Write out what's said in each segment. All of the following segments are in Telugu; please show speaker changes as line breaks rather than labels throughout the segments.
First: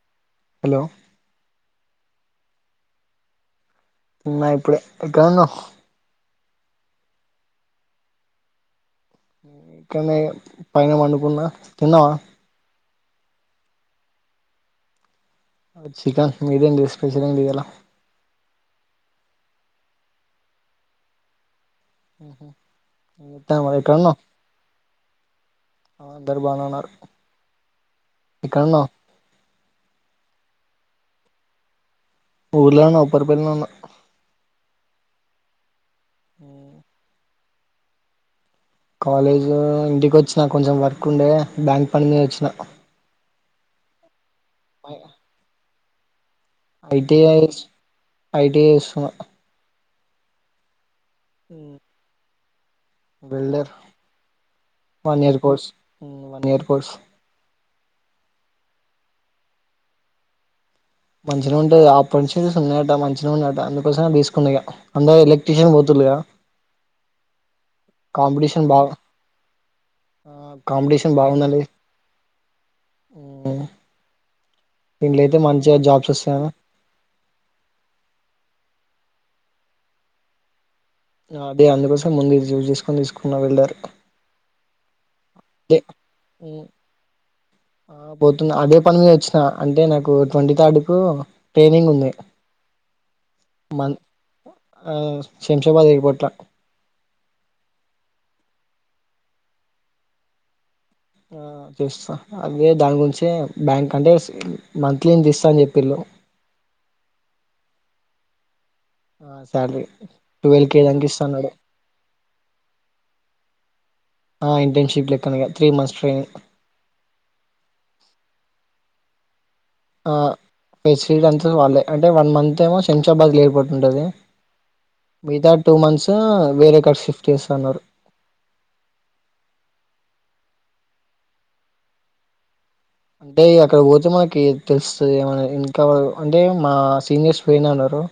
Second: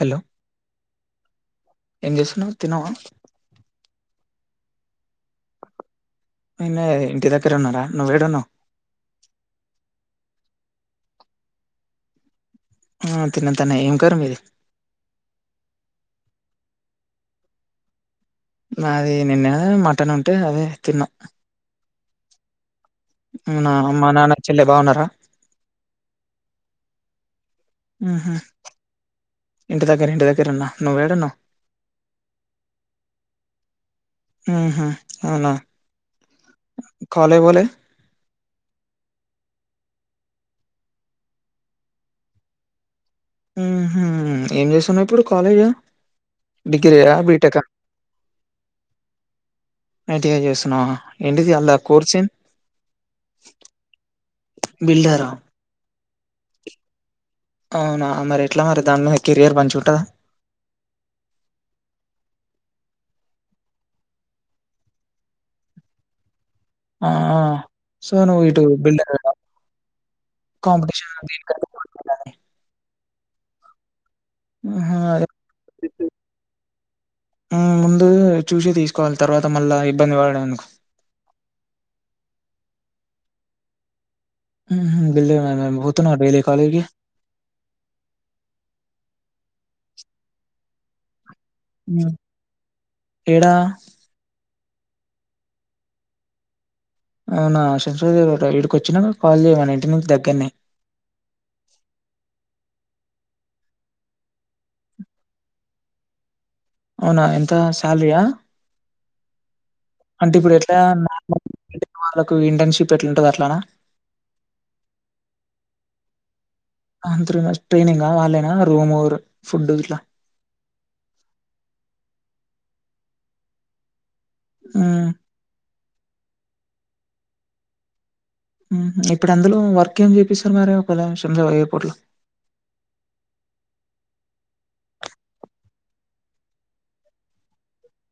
హలో
హలో
ఎంచేస్తున్నావా తనవ
నా ఇప్పుడే ఎక్కన్నా
నన్న ఇంటి దగ్గర ఉన్నారా నువ్వేడు నువ్
ఇకనే పైన పందుకాణా తిన్నావా
ఆ తిన్న తనే ఏం కరు మీరు
చికన్ మీదంట స్పెష్యల్ ఉంటలా
నాది నిన్న మటన్ ఉంటే అదే తిన్నా నా
మరిక్క
మా నాన్న చెల్లె బాగున్నారా
ఆద్దర్ బానన్నారు
ఉహు
ఇక్కడన్నా
ఇంటి దగ్గర ఇంటి దగ్గర అన్న నువ్వేడ నువ్
ఊర్లో ఉన్నా ఉప్పరిపల్లిలో ఉన్నా
ఉహు అవునా కాలేజకే పోలా
కాలేజ్ ఇంటికి వచ్చినా కొంచెం వర్క్ ఉండే బ్యాంక్ పని మీద వచ్చినా
ఉ ఏం చేస్తున్నా్ ఇప్పుడు కాలేజ్ డిగ్రీయా
ఐడిస్
బీటెకా
ఐడిస్ చస్తున్నా
ఐటిఐ చేస్తున్నా ఏంటిది అల్లా కోర్చు
బల్డర్ వన్
బిల్డరా
year course one year course
అవునా మరి ఎట్లా మరి దానిలోద కెరయర్ పంచి ఉంటుందా
మంచిగా ఉంటంది ఆపర్చునిటీస్ ఉన్నాయట మంచిగానే ఉండట అందుకోసం తీసుకున్నా అందరు ఎలక్ట్రిషియన్ పోతు లేద
ఆ సో నువ్ ఇటు
బాగా
బిల్డర్
ఆ కాంపిటీేషన్
కాంపిటీషన్
బాగుందండి
దేనికంటే
దీంట్లో
అదే
అయితే మంచిగా జాబ్స్ వస్తాయని
ముందు చూసి తీసు తీసుకోవాలి తర్వాత మళ్ళ ఇబ్బంది పడ అనుకు
అదే అందుకోసం ముందు ఇది చూ చేసుకొని తీసుకున్నా వెళ్ళారు
ఆహ
అదే ఆ పోతుంది అదే పని మీద వచ్చింది అంటే నాకు ట్వంటీ థర్డ్ కు ట్రైనింగ్
హ్మ్.
ఉంది
ఏడా?
మంత ఆ శంషా బధకిపోట్ట
అవునా శంసదేవి గ వీడికి వచ్చినాక కాల్ చేయడి ఇంటి నుంచి దగ్గరనే
ఆ చూస్తా అదే దాని గురించి బ్యాంక్ అంటే మంత్లీని ఇస్తా అని చెప్పిళు
అవునా ఎంత శాలరియా
శాలరీ
అంటే ఇప్పుడు
ట్వెల్వ్
ఎట్లా
కే దాక ఇస్తా అన్నాడు
వాళ్ళకు ఇంటర్న్షిప్ ఎట్లాంటంది అట్లనా
ఆ ఇంటర్న్షిప్ లెక్కన గా త్రీ మంత్స్ ట్రైనింగ్
అ త్రీ మంత్స్ ట్రైనింగా వాళ్లేనా రూము ఫుడ్ ఇట్లా?
ఆ ఫెసిలిటీ అంతా వాళ్ళే అంటే వన్ మంత్ ఏమో శంషాబాద్ ఎయిర్పోర్ట్ లో ఉంటది
మ్మ్
మిగతా టూ మంత్స్ వేరే కాడ షిఫ్ట్ చేస్తన్నారు
మ్ హు ఇప్పుడు అందులో వర్క్ ఏం చేపిస్తారు మరి ఒకలా శంషాబాద్ ఎయిర్పోర్ట్లో
అంటే అక్కడ పోతే మనకి తెలుస్తది ఏమనేది ఇంకా వాళ్ళు అంటే మా సీనియర్స్ ఫ్రీనే అన్నారు ఒ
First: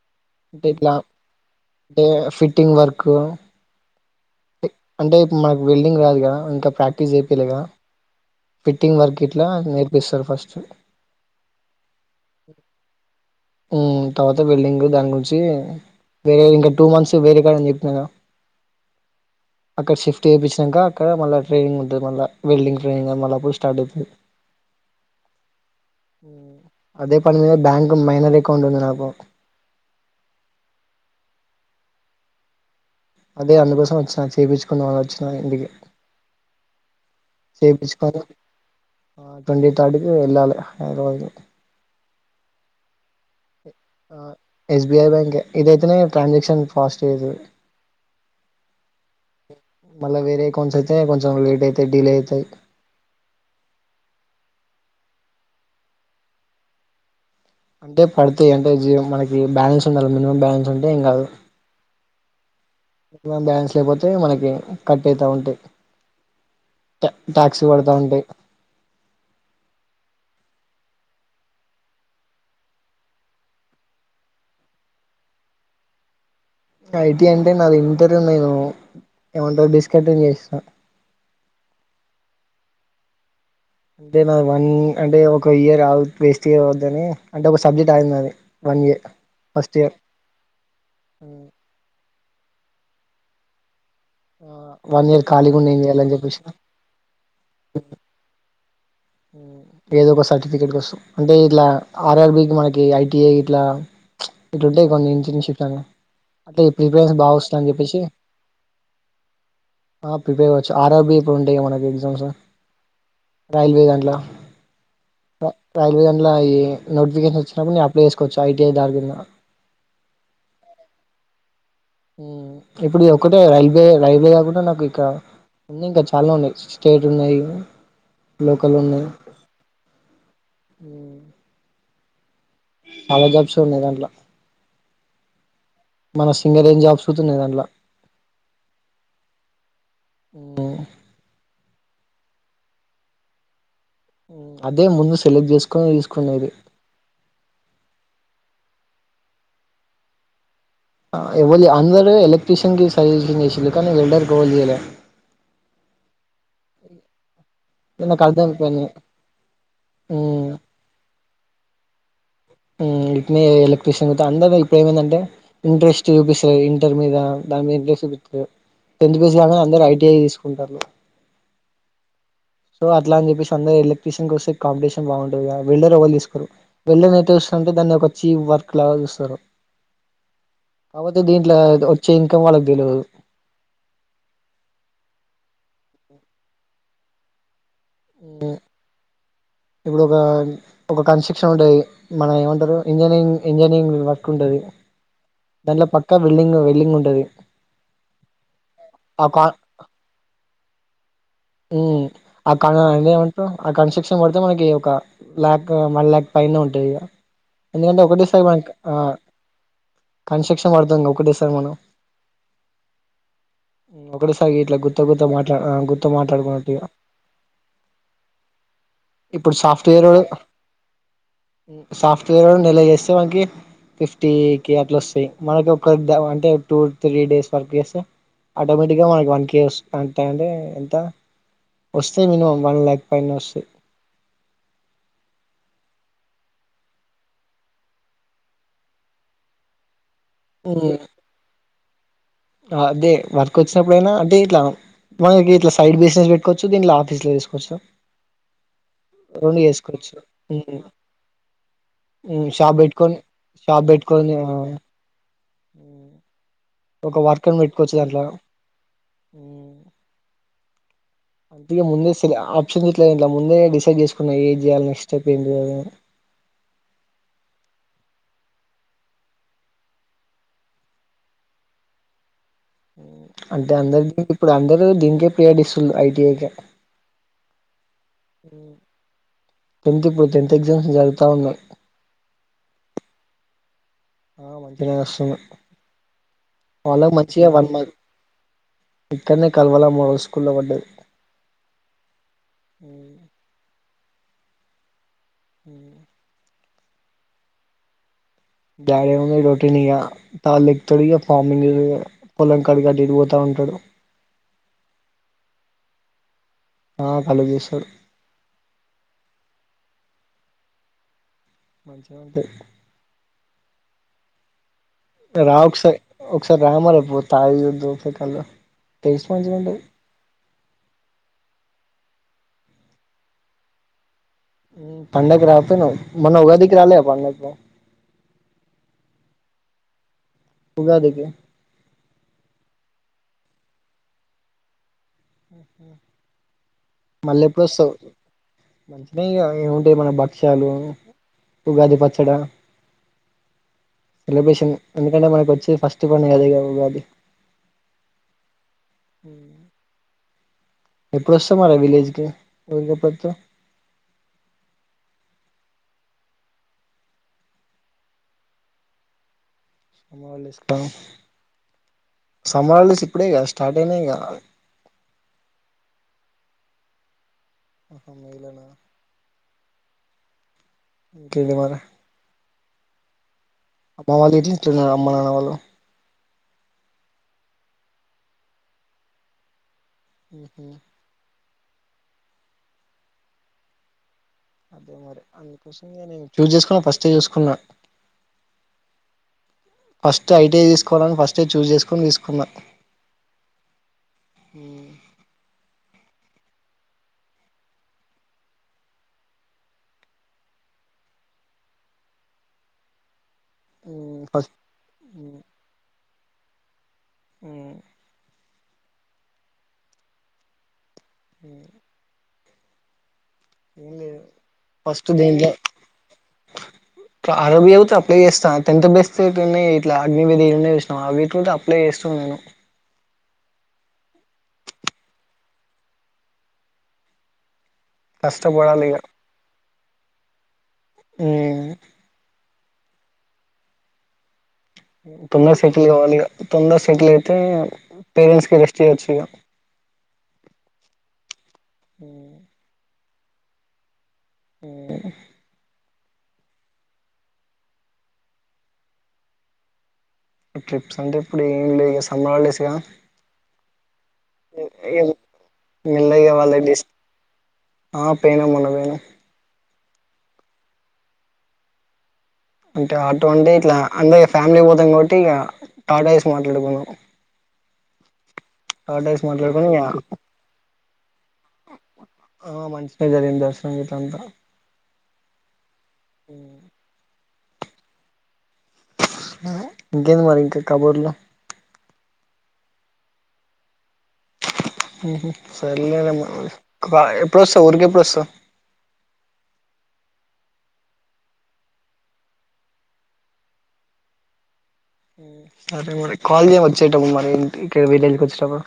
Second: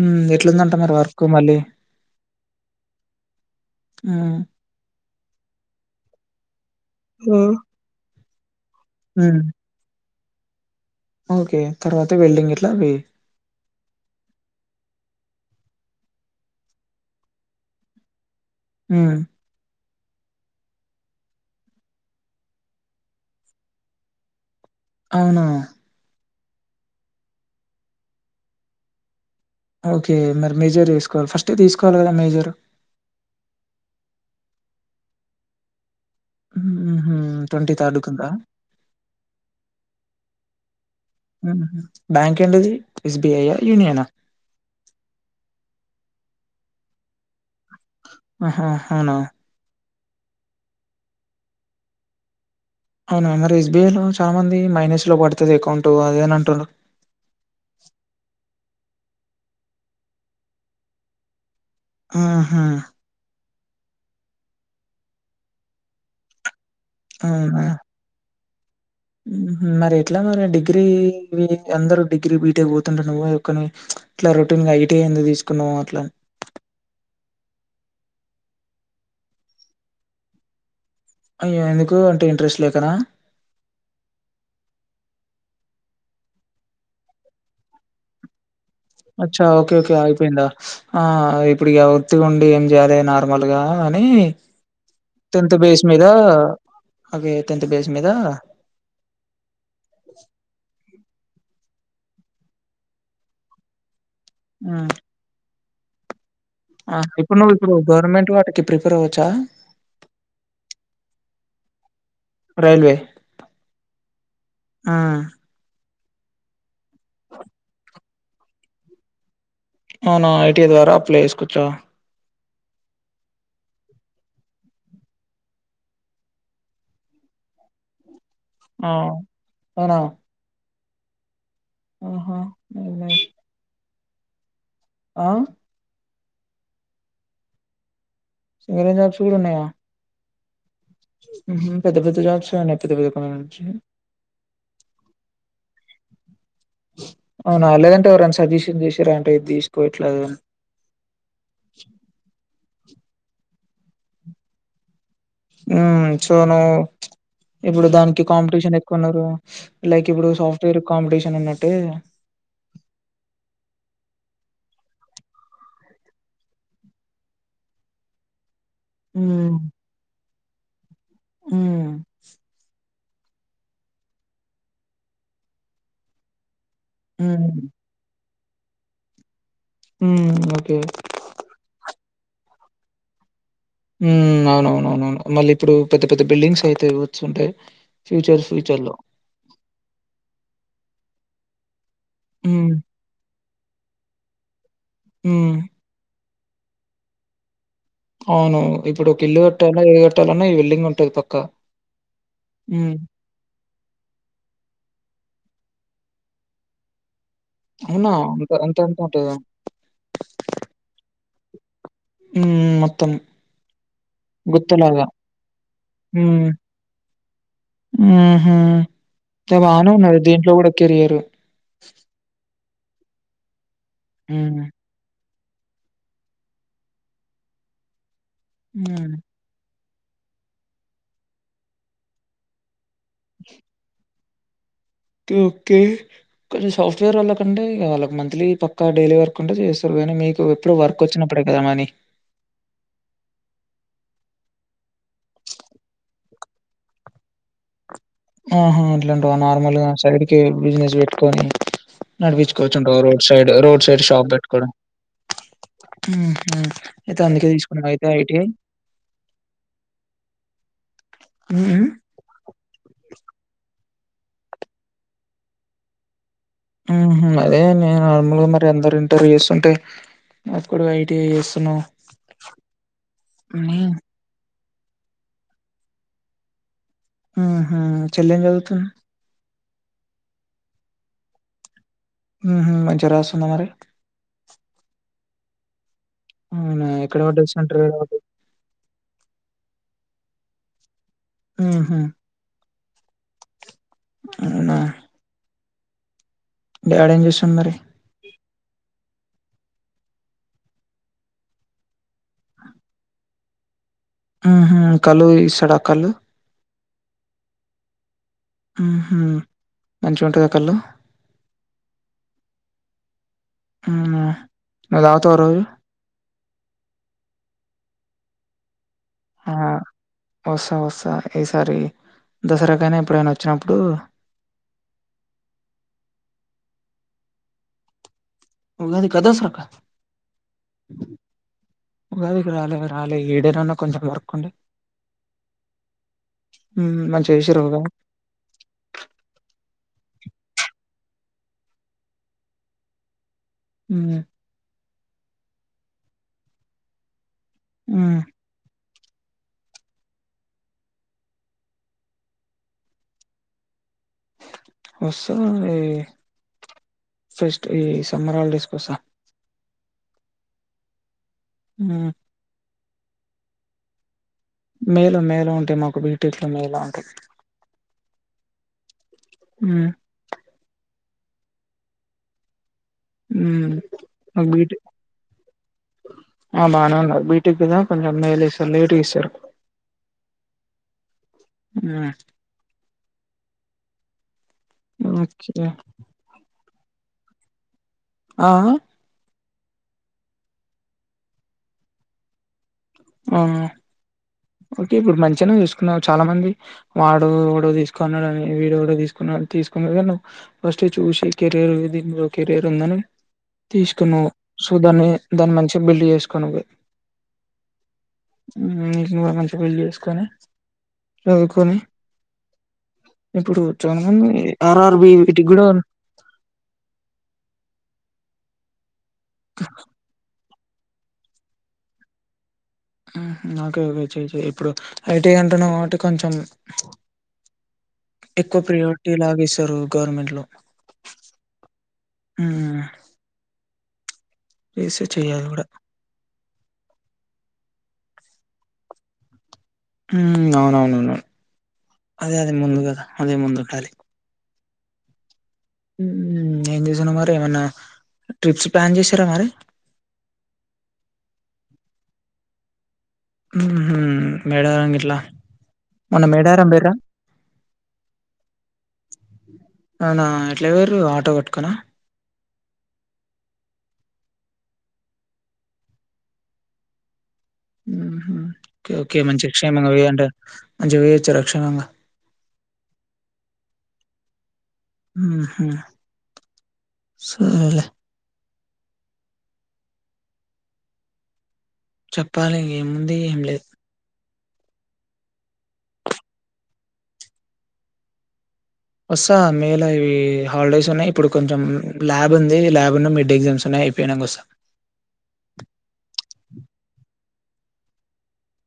మ్మ్మ్ ఎట్లుందంట మీరు వర్క్ మళ్ళీ
టే ఫిట్టింగ్ వర్క్
హ్మ్
అంటే ఇప్పుడు మనకు వెల్డింగ్ రాదుగ ఇంకా ప్రాక్టీస్
హ్మ్.
జేపిలేద ఫిట్టింగ్ వర్క్
హ్మ్.
ఇట్లా నేర్పిస్తారు ఫస్ట్
ఓకే తర్వాత వెల్డింగ్ ఇట్లా అవి
మ్ తర్వాత వెల్డింగ్ దాని గురించి వరే ఇంకా టూ మంత్స్ వరే కాడ అని చెప్పినాన
హ్మ్
అక్కడ షిఫ్ట్ చేపించినాక అక్కడ మళ్ళ ట్రైనింగ్ ఉంటుంది మళ్ళ వెల్డింగ్ ట్రైనింగ్ మళ్ళ అప్పుడు స్టార్ట్ అవుతది
అవునా
అదే పని మీద బ్యాంక్ మైనర్ అకౌంట్ ఉంది నాకు
ఓకే మరి మెజర్ తీసుకోవాలి ఫస్ట్ తీసుకోవాలి కదా మెజర్
అదే అందుకోసం వచ్చినా చేపించుకుందమనే వచ్చినా ఇంటికి
హ్మ్ హు
చేపించుకొని ఆ ట్వంటీ థర్డ్ కి వెళ్ళాలి యాన్యువల్ డే కి
హుహు. బ్యాంక్ ఏంటది ఎస్ బి ఐ యా యూనియనా
ఎస్బిఐ బ్యాంకే ఇదైతేనే ట్రాన్సాక్షన్ ఫాస్ట్ గ అయితది
ఆహా అవునా
మళ్ళ వేరే ఎకౌంట్స్ అయితే కొంచెం లేట్ అయితే డిలే అయితయి
అవున మరి ఎస్బీఐ లో చాలా మంది మైనస్ లో పడతది అకౌంట్ అది అని అంటురు
అంటే పడితయ్ అంటే జి మనకి బ్యాలెన్స్ ఉండాలి మినిమం బ్యాలెన్స్ ఉంటే ఏం కాదు
ఆహా
మినిమమ్ బ్యాలెన్స్ లేకపోతే మనకి కట్ అయితా ఉంటాయి ట టాక్సీ
అవునా?
పడతా ఉంటది
మరి ఎట్లా మరి డిగ్రీ అందరు డిగ్రీ బీటేక్ పోతుంటారు నువ్వు ఒక్కనివి ఇట్లా రొటీన్ గా ఐటీఐ ఎందుకు తీసుకున్నావ్ అట్లా
ఐటీ అంటే నాది ఇంటర్ నేను ఏమంటరు డిస్కంటిన్యూ చేసా
అయ్యో ఎందుకు అంటే ఇంట్రెస్ట్ లేకన
అంటే నాది వన్ అంటే ఒక ఇయర్ వేస్ట్ కావద్దని అంటే ఒక సబ్జెక్ట్ ఆగింది నాది
అచ్చా ఓకే ఓకే ఆగిపోయిందా ఆ ఇప్పుడు ఇగ ఒత్తిగా ఉండి ఏం చేయ్యాలి నార్మల్ గా కానీ
వన్ ఇయర్ ఖాళీగా
టెన్త్
ఉండి ఏం
బేస్ మీద
చేయాలని చెప్పేసి
అదే టెన్త్ బేస్ మీద
ఏదో ఒక సర్టిఫికెట్ కోసం అంటే ఇట్లా ఆర్ఆర్ బి కి మనకి ఐటిఐ ఇట్లా ఇంటా
హ్మ్.
కొన్ని ఇంచుంచు చాల అంటే ఈ
ఆ!
ప్రిపేరెన్స్ బా
ఇప్పుడు నువ్వు
వస్తాతన్
ఇప్పుడు
చెప్పేసి
గవర్నమెంట్ వాటికి ప్రిపేర్ అవ్వచ్చా?
ప్రిపేర్ అవ్వచ్చు ఆర్ ఆర్బి ప్పుడు ఉంటాయ్ కద మనకి ఎగ్జామ్స్ రైల్వే
ఆ
రైల్వ గంటల ఈ నోటిఫికేషన్ వచ్చినప్పుడు అప్లై చేసుకోవచ్చు ఐటీఐ దారి కింద
అవునా! ఐటీఐ ద్వారా అప్లై చేసుకోవచ్చా?
ఇప్పుడు ఒక్కటే రైల్వే రైల్వే కాకుండా నాకు ఇక ఉన్నాయి ఇంకా చాలా ఉన్నాయి స్టేట్ ఉన్నాయి లోకల్
ఆ పోయినవ
ఉ
ఆహా నైస్ నైస్.
చాలా జాబ్స్ ఉన్నాయి దాంట్లో
ఆ
మన సింగల్ ఏం జాబ్స్తున్నాయి దాంట్లో
వేరే జాబ్స్ కూడా ఉన్నాయా
ఓ
పెద్ద పెద్ద జా స అ పెద్ద
అదే ముందు సెలెక్ట్ చేసుకొని తీసుకునేది
అవునా లేదంటే ఎవరైనా సజెషన్ చేసారా అంటే ఇది తీసుకోవట్లేదని
వ అందరు ఎలక్ట్రిషియన్ కి సజెషన్ చేసిరు కానీ వెల్డర్కివలి
హ్మ్మ్ చొనో ఇప్పుడు దానికి
నాకు
కాంపిటీషన్
అర్థమైపోయింది
ఎక్కువ ఉన్నారు లైక్ ఇప్పుడు సాఫ్ట్వేర్ కాంపిటీషన్ ఊన్నట్టు టే
ఇటినే ఎలక్ట్ర్రిషియన్ అందరుూ ఇప్పుడ ఏమైందంటే ఇంట్రెస్ట్ చూపిస్తారు ఇంటర్ మీద దాని మీద ఇంట్రెస్ట్ చూపిస్తారు టెన్త్ కంగనే అందరు ఐటీఐ తీసుకుంటారు
హ్మ్మ్
సో అట్లే అని చెప్పేసి అందరు ఎలక్ట్రిషియన్ వస్తే కాంపిటీషన్ బాగుంటంది వెల్డర్వ తీసుకో వెల్డర్
హ్మ్.
టే దాన్ని ఒక చీప్ వర్క్ లా చూస్తారు
హ్మ్. ఓకే.
కాపోతే దీంట్లో చ్చ ఇన్కమ్ వాళ్ళకి తెలియదు
ఉ అవునవునవునవును మళ్ళీ ఇప్పుడు పెద్ద పెద్ద బిల్డింగ్స్ అయితే వచ్చుంటాయి ఫ్యూచర్ ఫ్యూచర్ లో
ఇప్పుడు ఒక ఒక కన్స్ట్రక్షన్ ఉంటేది మన
హ్మ్.
ఏమంటారు ఇంజనీరింగ్ ఇంజనీరింగ్ వర్క్ ఉంటుంది
హ్మ్.
దాంట్లో పక్కా వెల్డింగ్ వెల్డింగ్ ఉంటుంది
అవును ఇప్పుడు ఒక ఇల్లు కట్టాల ఏ కట్టాలన్నా ఈ వెల్డింగ్ ఉంటుది పక్క
హ్మ్మ్ ఆ క ఏమంటారు ఆ కన్స్ట్రక్షన్ పడితే మనకి ఒక లాక్ వన్ లాక్ పైనే ఉంటుంది ఇక ఎందుకంటే
అవునా?
ఒకటేసారి
అంత
మనకి
అంత అంత ఉంటదా?
కన్స్ట్రక్షన్ పడుతుం ఒకటే సార్ మనం
హ్మ్. హ్మ్. మొత్తం
ఒకటే సారి ఇట్లా
గుత్తలాగా.
గుత్త గుత్త మాట్లా గుత్త మాట్లాడుకున్నట్టు ఈడ
ఆహ అే బానే ఉన్నారు
సాఫ్ట్వేరోడు
దీంట్లో కూడా కెరియర్
సాఫ్ట్వేరోడు నెల చేేస్తే మనకి ఫిఫ్టీ
హ్మ్.
కే అట్ల వస్తాయి మనకు ఒక అంటే టూ త్రీ డేస్ వర్క్ చేస్తే ఆటోమేటిక్గా
హ్మ్.
మనకి వన్ కే వస్తున్ అంటే అంటే ఎంత వస్తే మినిమం వన్ ల్యాక్ పైన వస్తాయి
టెన్త్ కొంచెం సాఫ్ట్వేర్ వాళ్ళకంటే ఇ వాళ్ళకి మంత్లీ పక్క డైలీ వర్క్ అంటే చేస్తారు కానీ మీ ఎప్పుడు వర్క్ వచ్చినప్పుడే కదా మని
అదే వర్క్ వచ్చినప్పుడైనా అంటే ఇట్ల మనకి ఇట్ల సైడ్ బిజినెస్ పెట్కోవచ్చు దీంట్ల ఆఫీస్ లో తీసుకోవచ్చు
ఆహా అట్లాంట్వా నార్మల్గా సైడ్ కి బిజినెస్ పెట్టుకని
షాప్
నడిపించుకోవచ్చుంటవ
పెట్టుకొని
road side road side shop
పెట్టుకొని
పెట్టుకోవడం ఉహు
ఒక
అయితే అందుకే
వర్కర్ని
తీసుకున్నావ
పెట్టుకోవచ్చు
అయితే ఐటిఐ
అంతే
హుహు.
ముందే ఆప్షన్స్ ఇట్ల ముందే డిసైడ్ చేసుకున్నా ఏం చేయాలి నెక్స్ట్ స్టెప్ ఏంటి దది అని
ఉ హు నే నార్మల్గా మరి అందరు ఇంటర్వ్యూ చేస్తుంటే అది కూడా ఐ టి ఐ చేస్తున్నావూ
అంటే అందరి ఇప్పుడు అందరు దీనికే ప్రయాటిస్తున్నర్ ఐటిఐకె
ఆహ చెల్లెం చదువుతుంది
టెన్త్ ఇప్పుడు టెన్త్ ఎగ్జామ్స్ జరుగుతాన్నాయి
అహ మంచిగ రాస్తుందా మరి
ఆ మంచిగా రాస్తుంది
అవునా!
వాళ్ళకు
ఎక్కడ
మంచిగా
పడ్డది
వాళ
సెంటర్
మా
ఎక్కడ పడ్డది?
ఇక్కడ్నే కలవల మోడల్ స్కూల్లో పడ్డది
హుమ్మ్
ఉ [inaudible]
అవున
[inaudible]
డాడ్ ఏం చేస్తుండు మరి
డాడ్ ఏముంది రొటీన్ ఇగ పాల్ తెతడు ఇగా ఫార్మింగ్ పొలం కడికి అటిటు పోతా ఉంటాడు
హుమ్మ్ కల్లు ఈస్తడ కల్లు
ఆ కల్లు తీస్తడు
హుమ్మ్ మంచిగా ఉంటద కల్లు
మంచిగా ఉంటాయి
హ
రా ఒకసారి ఒకసారి రా మరి పు తాగి చూద్దు ఒకసరి కల్లు టేస్ట్
ఆ
మంచిగా ఉంటది
వస వస ఈసారి దసరా కైన ఎప్పుడైనా వచ్చినప్పుడు
పండగ రాకపోయినవ్ మొన్న ఉగాదికి రాలే పండక్కి
ఉగాది కా దసరా కా
ఉగాదికి
ఉగాది కి రాలే రాలే ఇడనున్న కొంచెం వర్క్ ఉండే మ్మ్ మంచిగా
మళ్ళీ ఎప్పుడు
చేసిర్రు
వస్తవ్
ఉగాది
మంచిందే ఇగ ఏమైనా భక్ష్యాలు ఉగాది పచ్చడ
మ్మ్
సెలబ్రేషన్ ఎందుకంటే మనకు వచ్చి ఫస్ట్ పండగె కద ఉగాది
హమ్
హమ్ ఎప్పుడోస్తావ్ మరీ విలేజ్కి ఊరికెపడొత్తావ్
ఓస్తుంది ఫెస్ట్ ఈ సమ్మర్ హాలిడేస్ కి ఓస్తా
సమ్మర్ హాలిడేస్ క
మ్మ్
సమ్మర్ హాలిడేస్ ఇప్పుడే గా స్టార్ట్ అయినాయి గా
మేలో మేలో ఉంటాయి మాకు బీటెక్ లో మేలో ఉంటాయి
అహ మే లోన
హమ్
ఇంకేంది మరి అమ్మ వాళ్ళు
హమ్
గిట్ల
బీటెక్
ఎట్లున్నారు అమ్మ నాన్న వాళ్ళు
ఆ బానే ఉన్న బీటెక్ కదా కొంచెం మేలో ఇస్తారు లేట్గా ఇస్తారు
హుమ్మ్
హమ్
అదే మరి అందుకోసం నేను చూస్ చేసుకున్నా ఫస్ట్ చూసుకున్నా
ఆ
ఫస్ట్ ఐటీ తీసుకోవాలని ఫస్ట్ చూస్ చేసుకొని తీసుకున్నా
ఆ
ఉమ్,
ఓకే ఇప్పుడు మంచిగానే తీస్ చాలా మంది వాడు ఎవడో తీసుకున్నాడుని వీడెవడో తీసుకున్నా తీసుకున్న ఏదన్నా ఫస్ట్ మంచి చూసి కెరీర్ దీంట్లో కెరీర్ ఉందనీ
ఉమ్,
తీసుకున్నా
ఫస్ట్
సో దాన్ని దాన్ని మంచిగా బిల్డ్ చేసుకొడమే
హమ్
హమ్ ఈ సేమ్ కూడా మంచిగా బిల్డ్ చేసుకొని చదువుకొని ఇప్పుడు చాలా
ఏంది
మంది ఆర్ఆర్బి
ఫస్ట్
వీటికి
దేంట్లో
కూడా
కా ఆడ పోయి అప్లై చేస్తా టెన్త్ బేస్ చేసుకొని ఇట్లా అగ్నివేదయిేినాం ఇవి ఉన్నాయి చూస్నవ అవి కూడా అప్లై చేస్తున్న నేను
హుమ్మ్ ఒకే ఒకే చేయి చేయి ఇప్పుడు ఐటీ అంటునవ్ కాబట్టి కొంచెం ఎక్కువ
కష్టపడాలి ఇక
ప్రయారిటీ లాగస్తారు గవర్నమెంట్ లో ఉమ్మ్
తొందర సెటిల్ కావాలి ఇగ తొందర సెటిల్ అయితే పేరెంట్స్‌కి రెస్ట్ ఇయ్యొచ్చు ఇగ
ఉమ్మ్ అవునవునవునవును అదే అదే ముందు కదా అదే ముందు ఖాలీ
ఉమ్మ్
ఉమ్మ్ ఏంచేస్తునవ్ మరి ఏమన్నా ట్రిప్స్ ప్లాన్ చేసారా మరి
ట్రిప్స్ అంటే ఇప్పుడు ఏంలే ఇగ సమ్మర్ హాలిడేస్ గా
మ్మ్ ఉహ్మ్ మేడారం గిల్లా మొన్న
మెల్లగా వాళ్ళ
మేడారం
డిస్
పోయిండ్రా
ఆ పోయినం మొన్న పోయినాం
అవునా ఎట్లా పోయిర్రు ఆటో పట్టుకొనా
అంటే ఆటో అంటే ఇట్లా అందరి ఫ్యామిలీ పోతాం కాబట్టి ఇగ టాటా ఏసీ మాట్లాడుకున్నాం
మ్మ్ ఉమ్మ్ ఓకే ఓకే
టాటాఏసి
మంచిగా
మాట్లాడుకొని ఇక
క్షేమంగ పోయి అంటే మంచిగా వేయొచ్చు రక్షణంగా.
ఆ మంచిగనే జరిగింది దర్శనం గిట్లా అంతా
మ్మ్ ఉహ్మ్
మ్మ్
సర్లే
ఇంకేంది మరి ఇంకా కబుర్లు
చెప్పాలి ఏముంది ఏం లేదు
మ్మ్ హ్మ్ సర్లేలే కదా ఎప్పుడొస్తావ్ ఊరికి ఎప్పుడోస్తావ్
వసా మేల ఇవి హాలిడేస్ ఉన్నాయి ఇప్పుడు కొంచెం ల్యాబ్ ఉంది ల్యాబ్ ఉన్న మిడ్ ఎగ్జామ్స్ ఉన్నాయ్ అయిపోయినంక వసా
మ్మ్ సరే మరి కాల్ చేయి వచ్చేటప్పుడు మరి ఇంటికి విలేజ్‌కి వచ్చేటప్పుడు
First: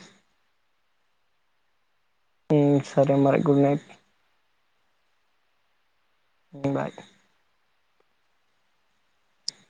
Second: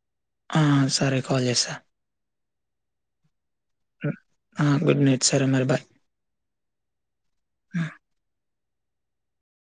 ఆ సరే కాల్ చేసా
ఉమ్ సరే మరి గుడ్ నైట్
ఆ గుడ్ నైట్ సారే మరి బాయ్
బాయ్
మ్మ్